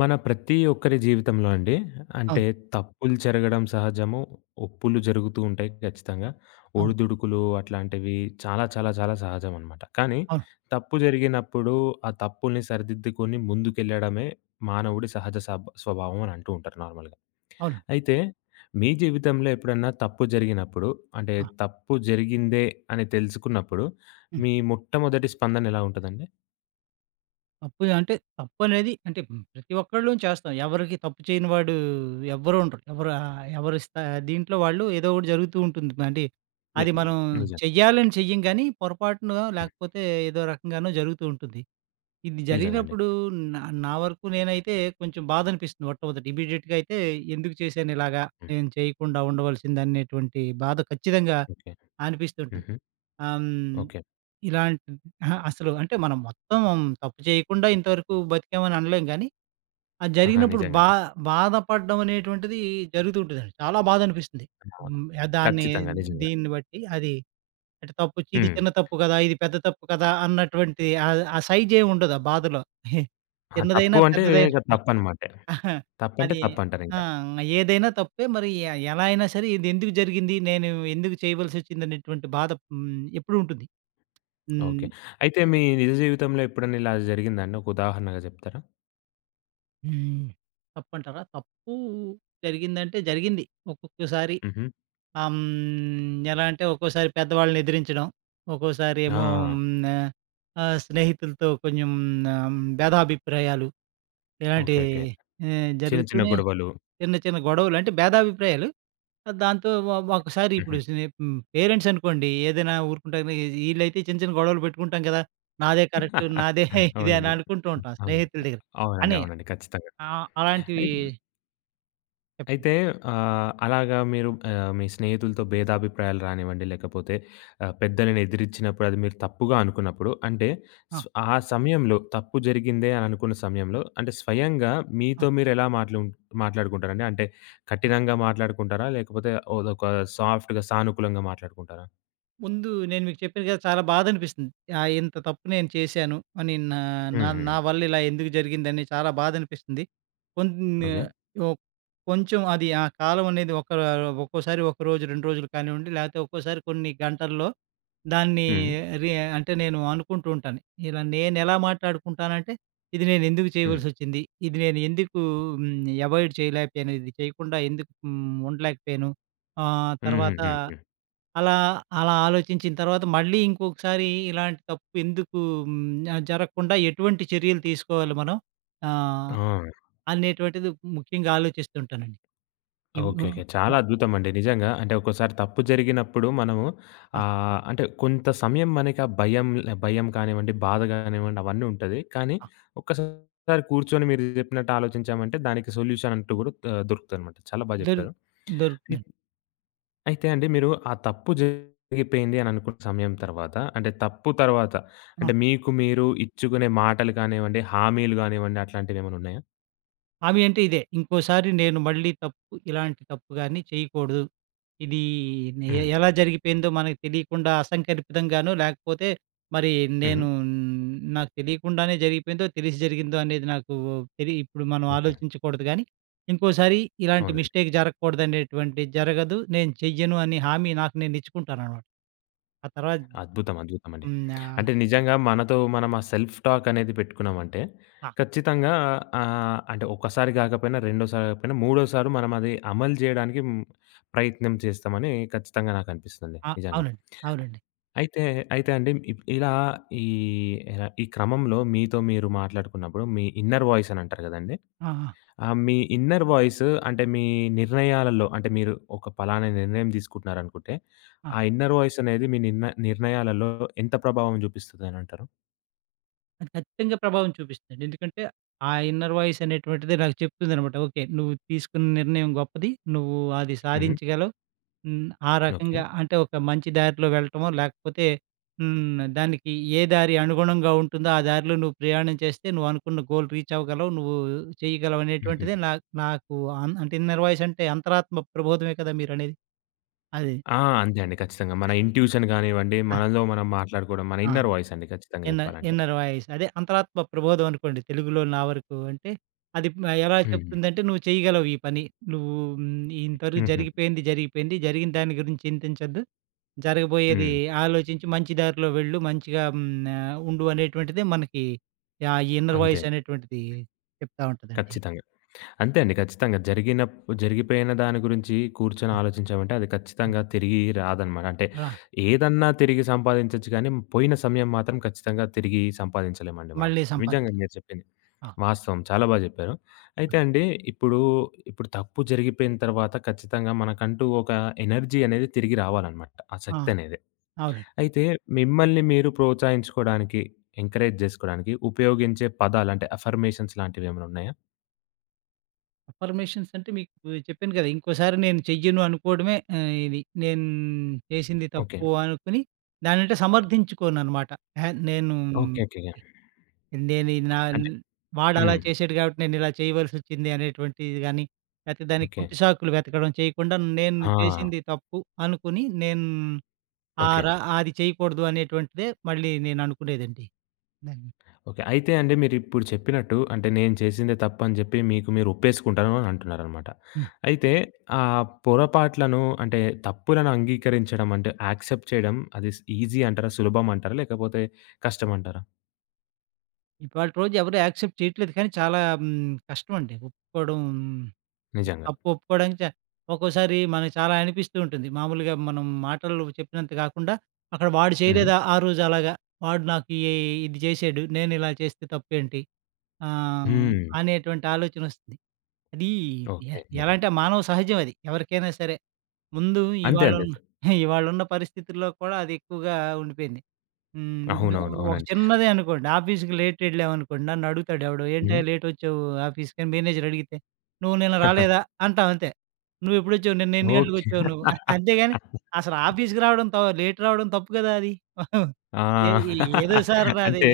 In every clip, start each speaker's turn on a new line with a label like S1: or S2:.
S1: మన ప్రతి ఒక్కరి జీవితంలో అండి అంటే
S2: అవును.
S1: తప్పులు జరగడం సహజము. ఒప్పులు జరుగుతూ ఉంటాయి ఖచ్చితంగా.
S2: అవును.
S1: ఒడిదుడుకులు అట్లాంటివి చాలా చాలా చాలా సహజమనమాట. కానీ
S2: అవును.
S1: తప్పు జరిగినప్పుడు ఆ తప్పుల్ని సరిదిద్దుకొని ముందుకెళ్ళడమే మానవుడి సహజ స్వభావం అని అంటూ ఉంటారు నార్మల్‌గా.
S2: అవునండి.
S1: అయితే మీ జీవితంలో ఎప్పుడన్నా తప్పు జరిగినప్పుడు అంటే
S2: ఆ!
S1: తప్పు జరిగిందే అని తెలుసుకున్నప్పుడు
S2: హ్మ్.
S1: మీ మొట్టమొదటి స్పందన ఎలా ఉంటదండి?
S2: తప్పు అంటే తప్పనేది అంటే ప్రతి ఒక్కళ్ళు చేస్తాం. ఎవరికి తప్పు చేయని వాడు ఎవ్వరు ఉండరు. ఎవరు ఎవరి స్థా దీంట్లో వాళ్ళు ఏదో ఒకటి జరుగుతూ ఉంటుంది. అంటే
S1: ని
S2: అది మనం
S1: నిజం.
S2: చెయ్యాలని చెయ్యం గానీ, పొరపాటున
S1: హ్మ్.
S2: లేకపోతే ఏదో రకంగానో జరుగుతూ ఉంటుంది. ఇది
S1: నిజంగండి.
S2: జరిగినప్పుడు నా నా వరకు నేనైతే కొంచెం బాధనిపిస్తుంది మొట్టమొదట. ఇమ్మీడియేట్‌గా అయితే ఎందుకు చేశాను ఇలాగా?
S1: హ్మ్.
S2: నేను చేయకుండా ఉండవలసింది అనేటువంటి బాధ ఖచ్చితంగా
S1: ఓకే.
S2: అనిపిస్తుంటుంది.
S1: హుహు.
S2: ఆహ్, హ్మ్.
S1: ఓకే.
S2: ఇలాంటి అహా! అసలు అంటే మనం మొత్తం తప్పు చేయకుండా ఇంతవరకు బతికామని అనలేం గానీ, అది
S1: ఆహా!
S2: జరిగినప్పుడు
S1: నిజంగానే.
S2: బాధపడడం అనేటువంటిది జరుగుతూ ఉంటదండి. చాలా బాధనిపిస్తుంది.
S1: ఆ!
S2: హ్మ్.
S1: ఖచ్చితంగా. నిజంగా.
S2: దీన్ని బట్టి అది అంటే తప్పు చ ఇది
S1: హ్మ్.
S2: చిన్న తప్పు కదా! ఇది పెద్ద తప్పు కదా! అన్నటువంటి ఆ ఆ సైజ్ ఏమి ఉండదు ఆ బాధలో.
S1: ఆ!
S2: చిన్నదైనా,
S1: తప్పు అంటే
S2: పెద్దదైనా
S1: ఇక తప్పనమాటే. తప్పంటే
S2: అది
S1: తప్పంటారింక.
S2: ఆ! ఏదైనా తప్పే మరి ఎలా అయినా సరే ఇది ఎందుకు జరిగింది? నేను ఎందుకు చేయవలసొచ్చింది? అనేటువంటి బాధ ఎప్పుడూ ఉంటుంది. హ్మ్.
S1: ఓకే. అయితే మీ నిజ జీవితంలో ఎప్పుడన్నా ఇలా జరిగిందా అండి? ఒక ఉదాహరణగా చెప్తారా?
S2: హ్మ్. తప్పంటారా? తప్పు జరిగిందంటే జరిగింది. ఒక్కొక్కసారి
S1: హుహు.
S2: ఆహ్, హ్మ్. ఎలా అంటే ఒక్కోసారి పెద్దవాళ్ళని ఎదిరించడం, ఒక్కోసారి ఏమో
S1: ఆ!
S2: హ్మ్. స్నేహితులతో కొంచెం భేదాభిప్రాయాలు ఇలాంటి
S1: ఓకే. ఓకే. చిన్న చిన్న
S2: జరుగుతూనే
S1: గొడవలు.
S2: చిన్న చిన్న గొడవలు అంటే భేదాభిప్రాయాలు. ఆ, దాంతో ఒకసారి ఇప్పుడు
S1: హుహు.
S2: హ్మ్. పేరెంట్స్ అనుకోండి ఏదైనా ఊరుకుంటారు కానీ వీళ్ళైతే చిన్న చిన్న గొడవలు పెట్టుకుంటాం కదా! నాదే కరెక్ట్, నాదే ఇది అని
S1: అవునండి.
S2: అనుకుంటూ ఉంటాం
S1: అవును.
S2: స్నేహితుల దగ్గర.
S1: అవునండి.
S2: అని
S1: అవునండి. ఖచ్చితంగా.
S2: అలాంటివి
S1: అయి
S2: చెప్పండి.
S1: అయితే అలాగా మీరు మీ స్నేహితులతో భేదాభిప్రాయాలు రానివ్వండి, లేకపోతే పెద్దలని ఎదిరించినప్పుడు అది మీరు తప్పుగా అనుకున్నప్పుడు అంటే
S2: ఆ!
S1: ఆ సమయంలో తప్పు జరిగిందే అని అనుకున్న సమయంలో అంటే స్వయంగా
S2: ఆ!
S1: మీతో మీరు ఎలా మాట్లాడుకుంటారండి? అంటే
S2: ఆ!
S1: కఠినంగా మాట్లాడుకుంటారా? లేకపోతే అదొక సాఫ్ట్‌గా సానుకూలంగా మాట్లాడుకుంటారా?
S2: ముందు నేను మీకు చెప్పాను కదా! చాలా బాధనిపిస్తుంది. ఇంత తప్పు నేను చేశాను అని నా నా
S1: హ్మ్. హ్మ్.
S2: నా వల్ల ఇలా ఎందుకు జరిగిందని చాలా బాధనిపిస్తుంది. కొన్ని
S1: ఓకే.
S2: ఓ కొంచెం అది ఆ కాలం అనేది ఒక ఒక్కోసారి ఒక రోజు, 2 రోజులు కానివ్వండి, లేకపోతే ఒక్కోసారి కొన్ని గంటల్లో దాన్ని
S1: హ్మ్.
S2: రి అంటే నేను అనుకుంటూ ఉంటాను. ఇలా నేనెలా మాట్లాడుకుంటానంటే, ఇది నేను ఎందుకు
S1: హ్మ్.
S2: చేయవలసొచ్చింది? ఇది నేను ఎందుకు అవాయిడ్ చేయలేకపోయాను? ఇది చేయకుండా ఎందుకు ఉండలేకపోయాను?
S1: హ్మ్. హ్మ్.
S2: తర్వాత
S1: హ్మ్. హ్మ్.
S2: అలా, అలా ఆలోచించిన తర్వాత మళ్ళీ ఇంకొకసారి ఇలాంటి తప్పు ఎందుకు జరగకుండా ఎటువంటి చర్యలు తీసుకోవాలి మనం ఆహ్,
S1: ఆ!
S2: అనేటువంటిది ముఖ్యంగా ఆలోచిస్తుంటానండి. ఇవ్ వ
S1: ఓకే. ఓకే.
S2: వ
S1: చాలా అద్భుతమండి. నిజంగా అంటే ఒక్కోసారి తప్పు జరిగినప్పుడు మనము
S2: ఆ!
S1: అంటే కొంత సమయం మనకి ఆ భయం, భయం కానివ్వండి, బాధ కానివ్వండి అవన్నీ ఉంటది. కానీ
S2: ఆ!
S1: ఒక్కసారి కూర్చొని మీరు చెప్పినట్టు ఆలోచించామంటే దానికి సొల్యూషన్ అంటూ కూడా దొరుకుతదనమాట. చాలా బా
S2: దొరు
S1: చెప్పారు. అయి
S2: దొరుకుతుందండి.
S1: అయితే అండి మీరు ఆ తప్పు జరిగిపోయింది అని అనుకున్న సమయం తర్వాత అంటే తప్పు తర్వాత అంటే మీకు మీరు ఇచ్చుకునే మాటలు కానివ్వండి, హామీలు కానివ్వండి అట్లాంటివేమన్నా ఉన్నాయా?
S2: హామీ అంటే ఇదే. ఇంకోసారి నేను మళ్ళీ ఇలాంటి తప్పు గాని చేయకూడదు. ఇది నే
S1: హ్మ్.
S2: ఎలా జరిగిపోయిందో మనకు తెలియకుండా అసంకల్పితంగానో, లేకపోతే మరి
S1: హ్మ్.
S2: నేను నాకు తెలియకుండానే జరిగిపోయిందో, తెలిసి జరిగిందో అనేది నాకు ఇప్పుడు మనం
S1: ఓకే.
S2: ఆలోచించకూడదు గానీ, ఇంకోసారి ఇలాంటి
S1: అవునండి.
S2: మిస్టేక్ జరగకూడదనేటువంటి జరగదు. నేను చెయ్యను అనే హామీ నాకు నేను ఇచ్చుకుంటాననమాట. ఆ తర్వాత
S1: అద్భుతం. అద్భుతమండి.
S2: హ్మ్.
S1: అంటే నిజంగా మనతో మనం ఆ సెల్ఫ్ టాక్ అనేది పెట్టుకున్నామంటే,
S2: ఆహ్,
S1: ఖచ్చితంగా అంటే ఒక్కసారి కాకపోయినా, రెండోసారి కాకపోయినా, మూడోసారి మనం అది అమలు చేయడానికి ప్రయత్నం చేస్తామని ఖచ్చితంగా నాకనిపిస్తుంది
S2: ఆ! ఆ!
S1: నిజంగా.
S2: అవునండి. అవునండి.
S1: అయితే, అయితే అండి ఇప్ ఇలా ఈ, ఎలా- ఈ క్రమంలో మీతో మీరు మాట్లాడుకున్నప్పుడు మీ ఇన్నర్ వాయిస్ అని అంటారు కదండీ!
S2: ఆ! ఆ!
S1: ఆ! మీ ఇన్నర్ వాయిస్ అంటే మీ నిర్ణయాలలో అంటే మీరు ఒక పలానా నిర్ణయం తీసుకుంటున్నారనుకుంటే,
S2: ఆ!
S1: ఆ ఇన్నర్ వాయిస్ అనేది మీ నిర్ణయాలలో ఎంత ప్రభావం చూపిస్తదనంటారు?
S2: అది ఖచ్చితంగా ప్రభావం చూపిస్తుందండి. ఎందుకంటే, ఆ ఇన్నర్ వాయిస్ అనేటువంటిది నాకు చెప్తుందనమాట. ఓకే. నువ్వు తీసుకున్న నిర్ణయం గొప్పది. నువ్వు అది
S1: హ్మ్.
S2: సాధించగలవు. హ్మ్. ఆ
S1: ఓకే.
S2: రకంగా అంటే ఒక మంచి దారిలో వెళ్ళటమో, లేకపోతే హ్మ్. దానికి ఏ దారి అనుగుణంగా ఉంటుందో, ఆ దారిలో నువ్వు ప్రయాణం చేస్తే నువ్వు అనుకున్న గోల్ రీచ్ అవ్వగలవు. నువ్వు చేయగలవు
S1: హుహు.
S2: అనేటువంటిదే నాకు అంటే ఇన్నర్ వాయిస్ అంటే అంతరాత్మ ప్రబోధమే కదా మీరనేది. అది.
S1: ఆ! అంతే అండి. ఖచ్చితంగా. మన ఇంట్యూషన్ గానివ్వండి,
S2: ఆ!
S1: మనలో మనం మాట్లాడుకోవడం, మన
S2: ఆ!
S1: ఇన్నర్ వాయిస్ అండి ఖచ్చితంగా
S2: ఇన్న
S1: చెప్పాలంటే.
S2: Inner voice. అదే అంతరాత్మ ప్రబోధం అనుకోండి తెలుగులో నా వరకు. అంటే అది ఎలా
S1: హ్మ్.
S2: చెప్తుందంటే "నువ్వు చేయగలవు ఈ పని. నువ్వు ఇంతవరకు
S1: హుహు.
S2: జరిగిపోయింది జరిగిపోయింది. జరిగిన దాని గురించి చింతించొద్దు. జరగబోయేది
S1: హ్మ్.
S2: ఆలోచించి మంచి దారిలో వెళ్ళు. మంచిగా ఉండు" అనేటువంటిదే మనకి ఈ ఇన్నర్
S1: అంతే.
S2: వాయిస్ అనేటువంటిది చెప్తా ఉంటదండి.
S1: ఖచ్చితంగా. అంతే అండి. ఖచ్చితంగా. జరిగిపోయిన దాని గురించి కూర్చొని
S2: హ్మ్.
S1: ఆలోచించామంటే అది
S2: హ్మ్.
S1: ఖచ్చితంగా తిరిగి రాదనమాట. అంటే
S2: రా
S1: ఏదన్నా తిరిగి సంపాదించొచ్చు కానీ పోయిన సమయం మాత్రం ఖచ్చితంగా తిరిగి సంపాదించలేమండి మనం.
S2: మళ్ళీ
S1: నిజంగా
S2: సంపాదించు.
S1: మీరు చెప్పింది.
S2: ఆ!
S1: వాస్తవం. చాలా బా జెప్పారు. అయితే అండి ఇప్పుడు, ఇప్పుడు తప్పు జరిగిపోయిన తర్వాత ఖచ్చితంగా మనకంటూ ఒక ఎనర్జీ అనేది తిరిగి రావాలనమాట. ఆ
S2: ఆ!
S1: శక్తి అనేది.
S2: అవునండి.
S1: అయితే మిమ్మల్ని మీరు ప్రోత్సహించుకోవడానికి, ఎంకరేజ్ జేసుకోవడానికి ఉపయోగించే పదాలు అంటే అఫర్మేషన్స్ లాంటివి ఏమైనా ఉన్నాయా?
S2: అఫర్మేషన్స్ అంటే మీకు చెప్పాను కదా! ఇంకోసారి నేను చెయ్యను అనుకోవడమే ఇది. నేను చేసింది
S1: ఓకే.
S2: తప్పు అనుకుని దాన్నంటే సమర్థించుకోననమాట. అహా! నేను
S1: ఓకే. ఓకే. ఓకే.
S2: నేను ఇది
S1: అంటే
S2: వాడలా
S1: హ్మ్.
S2: చేసాడు కాబట్టి నేనిలా చేయవలసొచ్చింది అనేటువంటిది గాని, లేతే దానికి
S1: ఓకే.
S2: కుంటి సాకులు వెతకడం చేయకుండా నేను
S1: ఆ!
S2: చేసింది తప్పు అనుకుని నేను ఆ
S1: ఓకే.
S2: ర అది చేయకూడదు అనేటువంటిదే మళ్ళీ నేననుకునేదండి. దాన్ని.
S1: ఓకే. అయితే అండి మీరిప్పుడు చెప్పినట్టు అంటే నేను చేసిందే తప్పని చెప్పి మీకు మీరు ఒప్పేసుకుంటాను అని అంటున్నారనమాట.
S2: హ్మ్.
S1: అయితే ఆ పొరపాట్లను అంటే తప్పులను అంగీకరించడం అంటే యాక్సెప్ట్ చేయడం అది ఈజీ అంటారా? సులభం అంటారా? లేకపోతే కష్టం అంటారా?
S2: ఇవాల్టి రోజు ఎవరు యాక్సెప్ట్ చేయట్లేదు కానీ చాలా కష్టమండి ఒప్పుకోవడం అంటే
S1: నిజంగా.
S2: తప్పు ఒప్పుకోవడానికి ఒక్కోసారి మనకు చాలా అనిపిస్తూ ఉంటుంది. మామూలుగా మనం మాటల్లో చెప్పినంత కాకుండా, అక్కడ వాడు
S1: హ్మ్.
S2: చేయలేదా ఆ రోజు అలాగా, వాడు నాకు ఇది చేశాడు. నేను ఇలా చేస్తే తప్పేంటి? ఆహ్, హ్మ్.
S1: హ్మ్.
S2: అనేటువంటి ఆలోచనొస్తుంది. అది ఎ
S1: ఓకే. ఓకే.
S2: ఎలా అంటే మానవ సహజం అది. ఎవరికైనా సరే. ముందు
S1: అంతే అంతే.
S2: ఇవాళున్న ఇవాళున్న పరిస్థితుల్లో కూడా అది ఎక్కువగా ఉండిపోయింది. హ్మ్. ఇప్పుడు
S1: అవునవును.
S2: ఒక
S1: అవునండి.
S2: చిన్నదే అనుకోండి. ఆఫీస్‌కి లేట్ ఎళ్ళామనుకోండి. నన్నడుగుతాడు ఎవడో,
S1: హ్మ్.
S2: "ఏంటయ్యా లేటొచ్చావు ఆఫీస్‌కని" మేనేజర్ అడిగితే, "నువ్వు నిన్న రాలేదా?" అంటాం అంతే. "నువ్వెప్పుడొచ్చావు? నిన్న ఎన్ని
S1: ఓకే.
S2: గంటలకొచ్చావు నువ్వు?" అంతేగాని అసలు ఆఫీస్‌కి రావడం లేట్ రావడం తప్పు కదా అది. ఏ
S1: ఆ!
S2: ఏ ఏదో సార్ నాది
S1: అంటే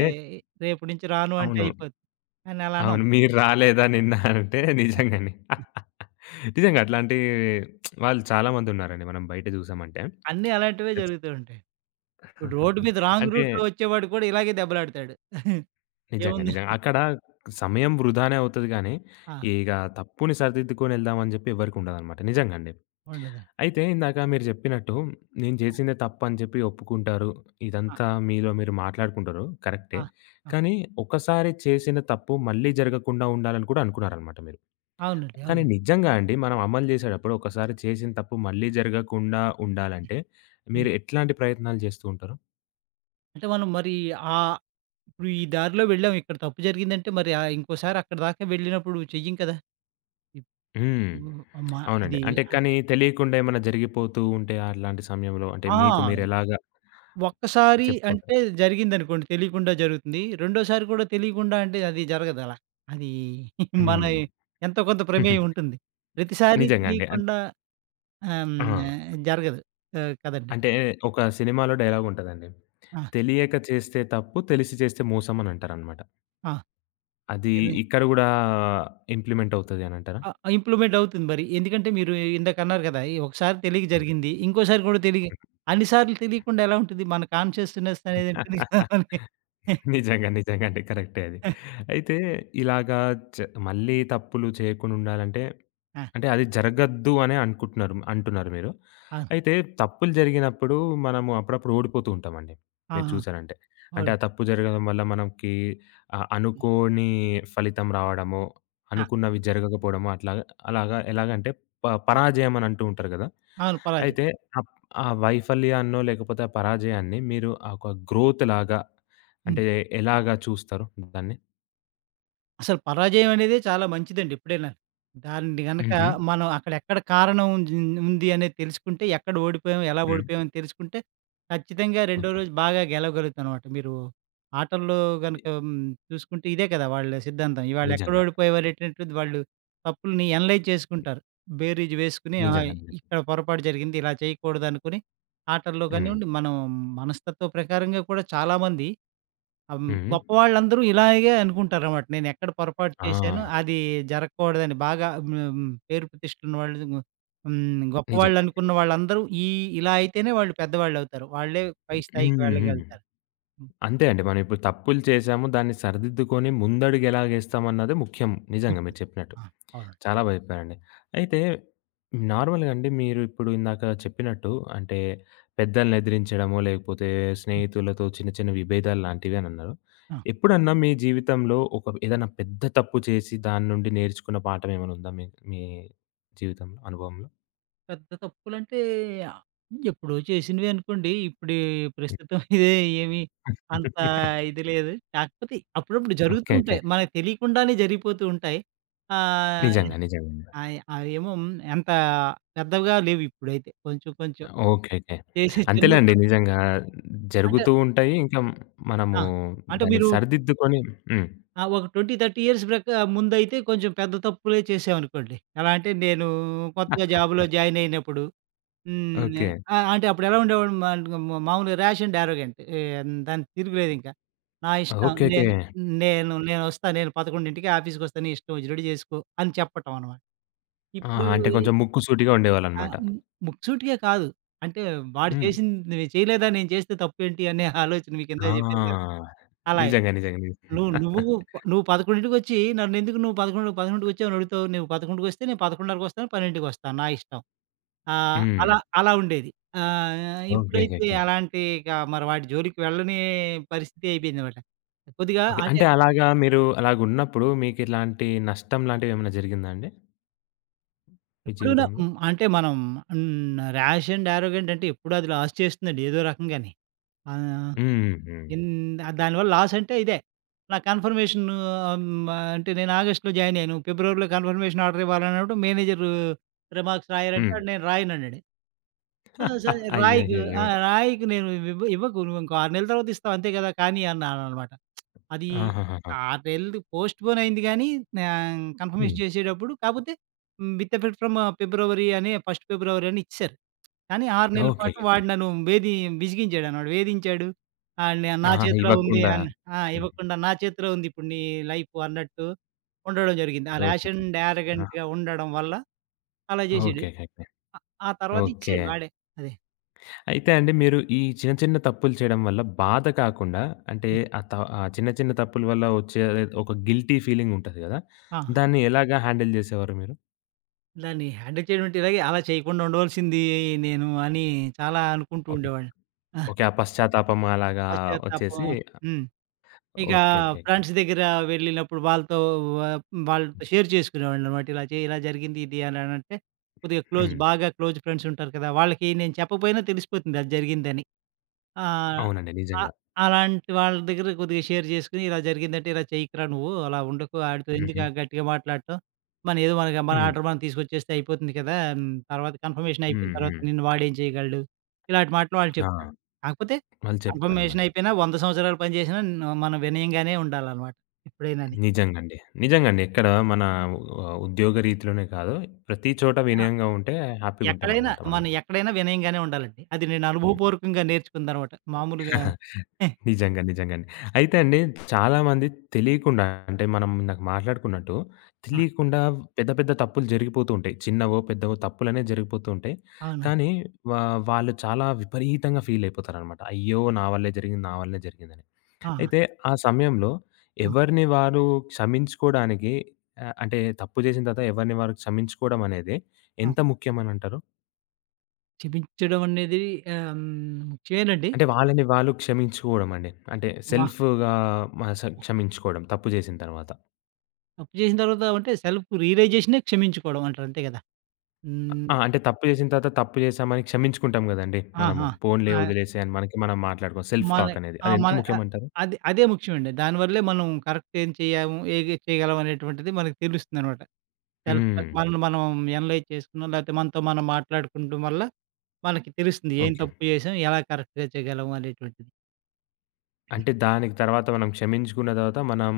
S2: రేపటి నుంచి రాను అంటే
S1: అవును.
S2: అయిపోద్ది. కానీ అలా అనం.
S1: అవును. మీరు రాలేదా నిన్న అంటే నిజంగానే. నిజంగా అట్లాంటి వాళ్ళు చాలా మందున్నారండి. మనం బయట జూసామంటే.
S2: అన్నీ అలాంటివే
S1: ఖచ్
S2: జరుగుతూ ఉంటాయి. ఇప్పుడు రోడ్డు మీద రాంగ్
S1: అంటే
S2: రూట్‌లో వచ్చేవాడు కూడా ఇలాగే దెబ్బలాడతాడు.
S1: నిజంగా,
S2: ఏముంది?
S1: నిజంగా. అక్కడ సమయం వృధానే అవుతది గానీ,
S2: ఆ!
S1: ఇగ తప్పుని సరిదిద్దుకొనెళ్దామని జెప్పి ఎవ్వరికుండదనమాట.
S2: ఉ
S1: నిజంగా అండి.
S2: ఉండదండి.
S1: అయితే ఇందాక మీరు జెప్పినట్టు నేను జేసిందే తప్పని చెప్పి ఒప్పుకుంటారు.
S2: ఆ!
S1: ఇదంతా మీలో మీరు మాట్లాడుకుంటారు. కరెక్టే.
S2: ఆ! ఆ!
S1: కానీ ఒకసారి చేసిన తప్పు మళ్ళీ జరగకుండా ఉండాలని కూడా అనుకున్నారనమాట మీరు.
S2: అవునండి.
S1: కానీ
S2: అవును.
S1: నిజంగా అండి మనం అమలు చేసేటప్పుడు ఒకసారి చేసిన తప్పు మళ్ళీ జరగకుండా ఉండాలంటే
S2: హ్మ్.
S1: మీరు ఎట్లాంటి ప్రయత్నాలు చేస్తూ ఉంటారు?
S2: అంటే మనం మరి ఆహ్, ఇప్పుడు ఈ దారిలో వెళ్ళాం. ఇక్కడ తప్పు జరిగిందంటే మరి ఇంకోసారి అక్కడి దాకా వెళ్ళినప్పుడు చెయ్యం కదా! ఇప్పుడు
S1: హ్మ్.
S2: అమ్మా
S1: అవునండి.
S2: అది
S1: అంటే కానీ తెలియకుండా ఏమైనా జరిగిపోతూ ఉంటే అట్లాంటి సమయంలో అంటే
S2: ఆ!
S1: మీకు మీరు ఎలాగా
S2: ఒక్కసారి
S1: చెప్పుకుంటారు?
S2: అంటే జరిగిందనుకోండి తెలియకుండా జరుగుతుంది. రెండోసారి కూడా తెలియకుండా అంటే అది జరగదు అలా. అది మన
S1: హ్మ్.
S2: ఎంతో కొంత ప్రమేయం ఉంటుంది. ప్రతిసారి
S1: నిజంగా అండి.
S2: తెలియకుండా ఆహ్,
S1: ఆ!
S2: హ్మ్. జరగదు. కదండీ!
S1: అంటే ఒక సినిమాలో డైలాగ్ ఉంటదండి.
S2: ఆ!
S1: "తెలియక చేస్తే తప్పు, తెలిసి చేస్తే మోసం" అని అంటారనమాట.
S2: ఆ!
S1: అది
S2: తెలి
S1: ఇక్కడ గూడా ఇంప్లిమెంట్ అవుతది అనంటారా?
S2: ఆ! ఇంప్లిమెంట్ అవుతుంది మరి. ఎందుకంటే మీరు ఇందాకన్నారు కదా! ఈ ఒకసారి తెలియక జరిగింది. ఇంకోసారి కూడా తెలియక అన్ని సార్లు తెలియకుండా ఎలా ఉంటుంది? మన కాన్షియస్‌నెస్ అనేది ఉంటుంది కదా! మనకి.
S1: నిజంగా. నిజంగా అండి. కరెక్టే అది. అయితే ఇలాగా చ మళ్ళీ తప్పులు చేయకుండా ఉండాలంటే,
S2: ఆ!
S1: అంటే అది జరగద్దు అనే అనుకుంటున్నారు అంటున్నారు మీరు.
S2: అవును.
S1: అయితే తప్పులు జరిగినప్పుడు మనము అప్పుడప్పుడు ఓడిపోతూ ఉంటామండి.
S2: ఆ!
S1: మీరు
S2: ఆ!
S1: చూసారంటే. అంటే
S2: వాడు
S1: ఆ తప్పు జరగడం వల్ల మనకి అనుకోని ఫలితం రావడమో,
S2: ఆ!
S1: అనుకున్నవి జరగకపోవడమో అట్లాగా అలాగా ఎలాగంటే
S2: ఆ!
S1: పరాజయం అని అంటూ ఉంటారు గదా!
S2: అవును. పరాజయం.
S1: అయితే అప్ ఆ వైఫల్యాన్నో లేకపోతే ఆ పరాజయాన్ని మీరు ఒక గ్రోత్ లాగా అంటే ఎలాగా చూస్తారు దాన్ని?
S2: అసలు పరాజయం అనేదే చాలా మంచిదండి ఎప్పుడైనా. దాన్ని గనక
S1: హుహు.
S2: మనం అక్కడెక్కడ కారణం ఉంది ఉంది అనేది తెలుసుకుంటే, ఎక్కడ ఓడిపోయాం, ఎలా
S1: హ్మ్.
S2: ఓడిపోయాం అని తెలుసుకుంటే, ఖచ్చితంగా రెండో
S1: ఓకే.
S2: రోజు బాగా గెలవగలుగుతామనమాట. మీరు ఆటల్లో గనక చూసుకుంటే ఇదే కదా వాళ్ళ సిద్ధాంతం. ఇవాళ ఎక్కడ
S1: నిజంగా.
S2: ఓడిపోయేవారేటటువంటిది వాళ్ళు తప్పుల్ని అనలైజ్ చేసుకుంటారు. బేరీజు వేసుకొని, ఆహా!
S1: నిజంగా. నిజంగా.
S2: ఇక్కడ పొరపాటు జరిగింది, ఇలా చేయకూడదనుకుని ఆటల్లో
S1: హ్మ్.
S2: కానివ్వండి, మనం మనస్తత్వ ప్రకారంగా కూడా చాలామంది హ్మ్.
S1: హ్మ్.
S2: గొప్పవాళ్ళందరూ ఇలాగే అనుకుంటారనమాట. నేనెక్కడ పొరపాటు చేశానో
S1: ఆ!
S2: అది జరగకూడదని బాగా హ్మ్. పేరు ప్రతిష్టలున్న వాళ్ళు హ్మ్.
S1: నిజంగా.
S2: గొప్పవాళ్ళనుకున్న వాళ్ళందరూ ఇలా అయితేనే వాళ్ళు పెద్దవాళ్ళవుతారు. వాళ్ళే పై స్థాయికి
S1: హ్మ్. హ్మ్.
S2: వెళ్ళగలుగుతారు. హ్మ్.
S1: అంతే అండి. మనం ఇప్పుడు తప్పులు చేశాము. దాన్ని సరిదిద్దుకొని ముందడుగు ఎలాగేస్తామన్నదే ముఖ్యం.
S2: హ్మ్.
S1: నిజంగా మీరు చెప్పినట్టు.
S2: ఆ! అవునండి.
S1: చాలా భయపడానండి. అయితే నార్మల్‌గా అండి మీరు ఇప్పుడు ఇందాక చెప్పినట్టు అంటే పెద్దల్ని ఎదిరించడమో, లేకపోతే
S2: హ్మ్.
S1: స్నేహితులతో చిన్న చిన్న విభేదాలు లాంటివి అనన్నారు.
S2: ఆ!
S1: ఎప్పుడన్నా మీ జీవితంలో ఒక ఏదైనా పెద్ద తప్పు చేసి దాని నుండి నేర్చుకున్న పాఠం ఏమైనా ఉందా మీ మీ జీవితంలో, అనుభవంలో?
S2: పెద్ద తప్పులంటే ఆ, ఎప్పుడో చేసినవే అనుకోండి. ఇప్పుడు ప్రస్తుతం ఇదే ఏమి అంత ఇది లేదు. కాకపోతే అప్పుడప్పుడు జరుగుతూ
S1: ఓకే. ఓకే.
S2: ఉంటాయి. మనకు తెలియకుండానే జరిగిపోతూ ఉంటాయి. ఆహ్
S1: నిజంగా. నిజంగా.
S2: ఆయ్ అవేమో అంత పెద్దవిగా లేవు ఇప్పుడైతే. కొంచెం కొంచెం
S1: ఓకే. ఓకే.
S2: చేసి
S1: అంతేలేండి.
S2: చిన్నప్పుడు
S1: నిజంగా
S2: అంటే
S1: జరుగుతూ ఉంటాయి. ఇంకా మనము
S2: ఆ! అంటే
S1: దాన్ని
S2: మీరు
S1: సరిదిద్దుకొని హ్మ్.
S2: ఒక 20, 30 ఇయర్స్ ప్రకా ముందైతే కొంచెం పెద్ద తప్పులే చేశామనుకోండి. ఎలా అంటే నేను కొత్తగా జాబ్‌లో జాయిన్ అయినప్పుడు హ్మ్.
S1: ఓకే.
S2: అంటే అప్పుడెలా ఉండేవాడిని మా మా మామూలుగా ర్యాష్ అండ్ యారోగెంట్. ఏం దానికి తిరుగులేదింక. నా ఇష్టం.
S1: ఓకే. ఓకే.
S2: నేను నేను నేనొస్తా. నేను 11కి ఆఫీస్‌కొస్తా. నీ ఇష్టం వచ్చినట్టు చేసుకో అని చెప్పటం అనమాట.
S1: ఆహా!
S2: ఇప్పుడు
S1: అంటే
S2: ఈ
S1: కొంచెం ముక్కుసూటిగా
S2: ఆ!
S1: ఉండేవాళ్ళనమాట.
S2: హ్మ్. ముక్సూటిగా కాదు. అంటే వాడు
S1: హ్మ్.
S2: చేసింది చేయలేదా నేను చేస్తే తప్పేంటి అనే ఆలోచన మీకిందాక చెప్పాను కదా!
S1: ఆ!
S2: అలా
S1: నిజంగా. నిజంగా. నిజంగా.
S2: నువ్వు నువ్వు నువ్వు 11:00కొచ్చి నన్నెందుకు నువ్వు 11, 11:30కొచ్చావు అని అడుగుతావు? నువ్వు 11:00కొస్తే నేను 11:30కొస్తాను, 12:00కొస్తాను నా ఇష్టం.
S1: హ్మ్.
S2: అలా అలా ఉండేది.
S1: ఓకే. ఓకే.
S2: ఇప్పుడైతే
S1: ఓకే.
S2: అలాంటి ఇక మరి వాడి జోలికి వెళ్ళని పరిస్థితి అయిపోయిందనమాట. కొద్దిగా
S1: ఓకే.
S2: అంటే
S1: అంటే అలాగా మీరు అలాగున్నప్పుడు మీకిలాంటి నష్టం లాంటివేమైనా జరిగిందా అండి మీ
S2: ఎప్పుడూనా
S1: జీవితంలో?
S2: హ్మ్. అంటే మనం హ్మ్. ర్యాష్ అండ్ యారోగెంట్ అంటే ఎప్పుడూ అది లాస్ చేస్తుందండి ఏదో రకంగాని. ఆ!
S1: హ్మ్. హ్మ్.
S2: ఇన్ ఆ దానివల్ల లాస్ అంటే ఇదే. నా కన్ఫర్మేషన్ ఆహ్, హ్మ్. అంటే నేను ఆగస్ట్‌లో జాయిన్ అయ్యాను. ఫిబ్రవరిలో కన్ఫర్మేషన్ ఆర్డర్ ఇవ్వాలన్నప్పుడు మేనేజరు రిమార్క్స్ రాయరంటే
S1: హ్మ్.
S2: నేను రాయనన్నాడు. ఆ! సరే రాయకు ఆ!
S1: అయ్యయ్యయ్యో!
S2: రాయకు నేను ఇవ్వకు. నువ్వు ఇంకో 6 నెలల తర్వాత ఇస్తావు అంతే కదా! కానీ అన్నాననమాట. అది
S1: ఆహాహాహా!
S2: 6 నెలలు పోస్ట్‌పోన్ అయింది గానీ,
S1: హ్మ్.
S2: కన్ఫర్మేషన్ చేసేటప్పుడు కాపోతే విత్ ఎఫెక్ట్ ఫ్రమ్ ఫిబ్రవరి అని ఫస్ట్ ఫిబ్రవరి అని ఇచ్చేసారు. కానీ 6 ఓకే. నెలల
S1: ఓకే.
S2: పాటు
S1: ఓకే.
S2: వాడు నన్ను వేధి విసిగించాడన్నమాట. వేధించాడు. ఆహ్, నే నా
S1: ఆహా!
S2: చేతిలో ఉంది
S1: ఇవ్వకుండా.
S2: అని ఆ!
S1: హ్మ్.
S2: ఇవ్వకుండా నా చేతిలో ఉంది ఇప్పుడు నీ లైఫ్ అన్నట్టు ఉండడం జరిగింది. ఆ
S1: ఓకే.
S2: Rash and
S1: okay. ఆ!
S2: యారగెంట్‌గా ఉండడం వల్ల అలా చేసాడు.
S1: ఓకే. ఓకే. ఓకే.
S2: ఆ ఆ తర్వాత
S1: ఓకే.
S2: ఇచ్చేసాడు వాడే. అదే.
S1: అయితే అండి మీరు ఈ చిన్న, చిన్న తప్పులు చేయడం వల్ల బాధ కాకుండా అంటే
S2: హ్మ్.
S1: ఆ చిన్న, చిన్న తప్పుల వల్ల వచ్చే ఒక గిల్టీ ఫీలింగ్ ఉంటది గదా!
S2: ఆ!
S1: దాన్ని ఎలాగా హ్యాండిల్ జేసేవారు మీరు?
S2: దాన్ని హ్యాండిల్ చేయడం అంటే ఇలాగే అలా చేయకుండా ఉండవలసింది నేను అని చాలా అనుకుంటూ
S1: ఓకే.
S2: ఉండేవాడిని. ఆ!
S1: ఓకే. ఆ పశ్చాత్తాపం అలాగా
S2: పశ్చాత్తాపం
S1: వచ్చేసి
S2: హ్మ్. ఇక
S1: ఓకే. ఓకే. ఓకే.
S2: ఫ్రెండ్స్ దగ్గర వెళ్ళినప్పుడు వ వాళ్ళతో షేర్ చేసుకునేవాడినన్నమాట. ఇలా జరిగింది ఇది అని అనంటే, కొద్దిగా క్లోజ్
S1: హ్మ్.
S2: బాగా క్లోజ్ ఫ్రెండ్స్ ఉంటారు కదా! వాళ్ళకి నేను చెప్పకపోయినా తెలిసిపోతుంది అది జరిగిందని. ఆ!
S1: అవునండి.
S2: అ
S1: నిజంగా.
S2: అలాంటి వాళ్ళ దగ్గర కొద్దిగా షేర్ చేసుకొని, ఇలా జరిగిందంటే ఇలా చేయకురా నువ్వు, అలా ఉండకు ఆడితో ఎందుకు
S1: హుహు.
S2: ఆ గట్టిగా మాట్లాడటం. మన ఏదో మనకి మన
S1: హ్మ్.
S2: ఆర్డర్ మనం తీసుకొచ్చేస్తే అయిపోతుంది కదా! హ్మ్. తర్వాత కన్ఫర్మేషన్ అయిపోయిన
S1: హ్మ్.
S2: తర్వాత
S1: హ్మ్.
S2: నిన్ను వాడేం చేయగలడు. ఇలాంటి మాటలు వాళ్ళు
S1: ఆ!
S2: చెప్తారు. కాకపోతే
S1: వాళ్ళు
S2: కన్ఫర్మేషన్
S1: చెప్పేవన్నమాట.
S2: అయిపోయినా 100 సంవత్సరాలు పనిచేసినా న్ మనం వినయంగానే ఉండాలనమాట ఎప్పుడైనాని.
S1: నిజంగండి. నిజంగండి. ఎక్కడ మన ఉద్యోగ రీతిలోనే కాదు, ప్రతి చోట
S2: ఆ!
S1: వినయంగా ఉంటే
S2: ఎక్కడైనా
S1: హ్యాపీగుంటామన్నమాట మనం.
S2: మనం ఎక్కడైనా వినయంగానే ఉండాలండి. అది నేను అనుభవపూర్వకంగా నేర్చుకుందనమాట. మామూలుగా
S1: నిజంగా. నిజంగండి. అయితే అండి చాలామంది తెలియకుండా అంటే మనం ఇందాక మాట్లాడుకున్నట్టు
S2: ఆ!
S1: తెలియకుండా పెద్ద పెద్ద తప్పులు జరిగిపోతూ ఉంటాయి. చిన్నవో, పెద్దవో తప్పులనేవి జరిగిపోతూ ఉంటాయి.
S2: అవునండి.
S1: కానీ వా వాళ్ళు చాలా విపరీతంగా ఫీల్ అయిపోతారనమాట. అయ్యో! నా వల్లే జరిగింది, నా వల్లే జరిగిందని.
S2: ఆ!
S1: అయితే ఆ సమయంలో
S2: ఆ! ఆ!
S1: ఎవరిని వారు క్షమించుకోవడానికి అంటే తప్పు చేసిన తర్వాత ఎవరిని వారు క్షమించుకోవడం అనేది
S2: ఆ!
S1: ఎంత ముఖ్యమనంటారు?
S2: క్షమించడం అనేది ఆహ్, హ్మ్. ముఖ్యమేనండి.
S1: అంటే వాళ్ళని వాళ్ళు క్షమించుకోవడం అండి. అంటే
S2: మా
S1: సెల్ఫ్‌గా మ స క్షమించుకోవడం తప్పు చేసిన తర్వాత.
S2: తప్పు చేసిన తర్వాత అంటే సెల్ఫ్ రియలైజేషనే క్షమించుకోవడం అంటారు అంతే కదా! హ్మ్.
S1: ఆ! అంటే తప్పు చేసిన తర్వాత తప్పు చేశామని క్షమించుకుంటాం గదండీ మనము.
S2: ఆహా!
S1: పోన్లే
S2: ఆ!
S1: వదిలేసేయి అని మనకి మనం మాట్లాడుకోం. సెల్ఫ్
S2: మన
S1: టాక్ అనేది.
S2: ఆ!
S1: అది ఎంత
S2: మన
S1: ముఖ్యమంటారు?
S2: అదే ముఖ్యమండి. దానివల్లే మనం కరెక్ట్ ఏం చేయాము, ఏది చేయగలం అనేటువంటిది మనకు తెలుస్తుందనమాట.
S1: హ్మ్.
S2: సెల్ఫ్ మనల్ని మనం అనలైజ్ చేసుకున్నాం, లేకపోతే మనతో మనం మాట్లాడుకుంటం వల్ల మనకి తెలుస్తుంది. ఏం
S1: ఓకే.
S2: తప్పు చేసాం, ఎలా కరెక్ట్‌గా చేయగలం అనేటువంటిది.
S1: అంటే దానికి తర్వాత మనం క్షమించుకున్న తర్వాత మనం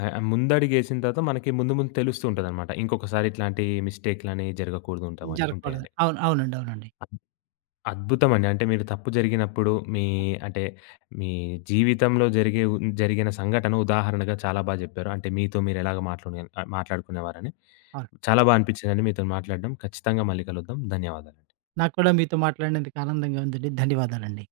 S1: ముందడుగేసిన తర్వాత మనకి ముందు ముందు తెలుస్తూ ఉంటదనమాట. ఇంకొకసారి ఇట్లాంటి మిస్టేక్‌లని జరగకూడదు
S2: జరగకూడదు.
S1: ఉంటాయని.
S2: అవును. అవునండి. అవునండి.
S1: అద్భుతమండి. అంటే మీరు తప్పు జరిగినప్పుడు మీ అంటే మీ జీవితంలో జరిగే ఉ జరిగిన సంఘటన ఉదాహరణగా చాలా బా జెప్పారు. అంటే మీతో మీరు ఎలాగ మాట్లాడుకునే మాట్లాడుకునేవారని.
S2: అవును.
S1: చాలా బా అనిపించిందండి మీతోని మాట్లాడడం. ఖచ్చితంగా మళ్ళీ కలుద్దాం. ధన్యవాదాలు.
S2: నాకు కూడా మీతో మాట్లాడినందుకు ఆనందంగా ఉందండి. ధన్యవాదాలండి.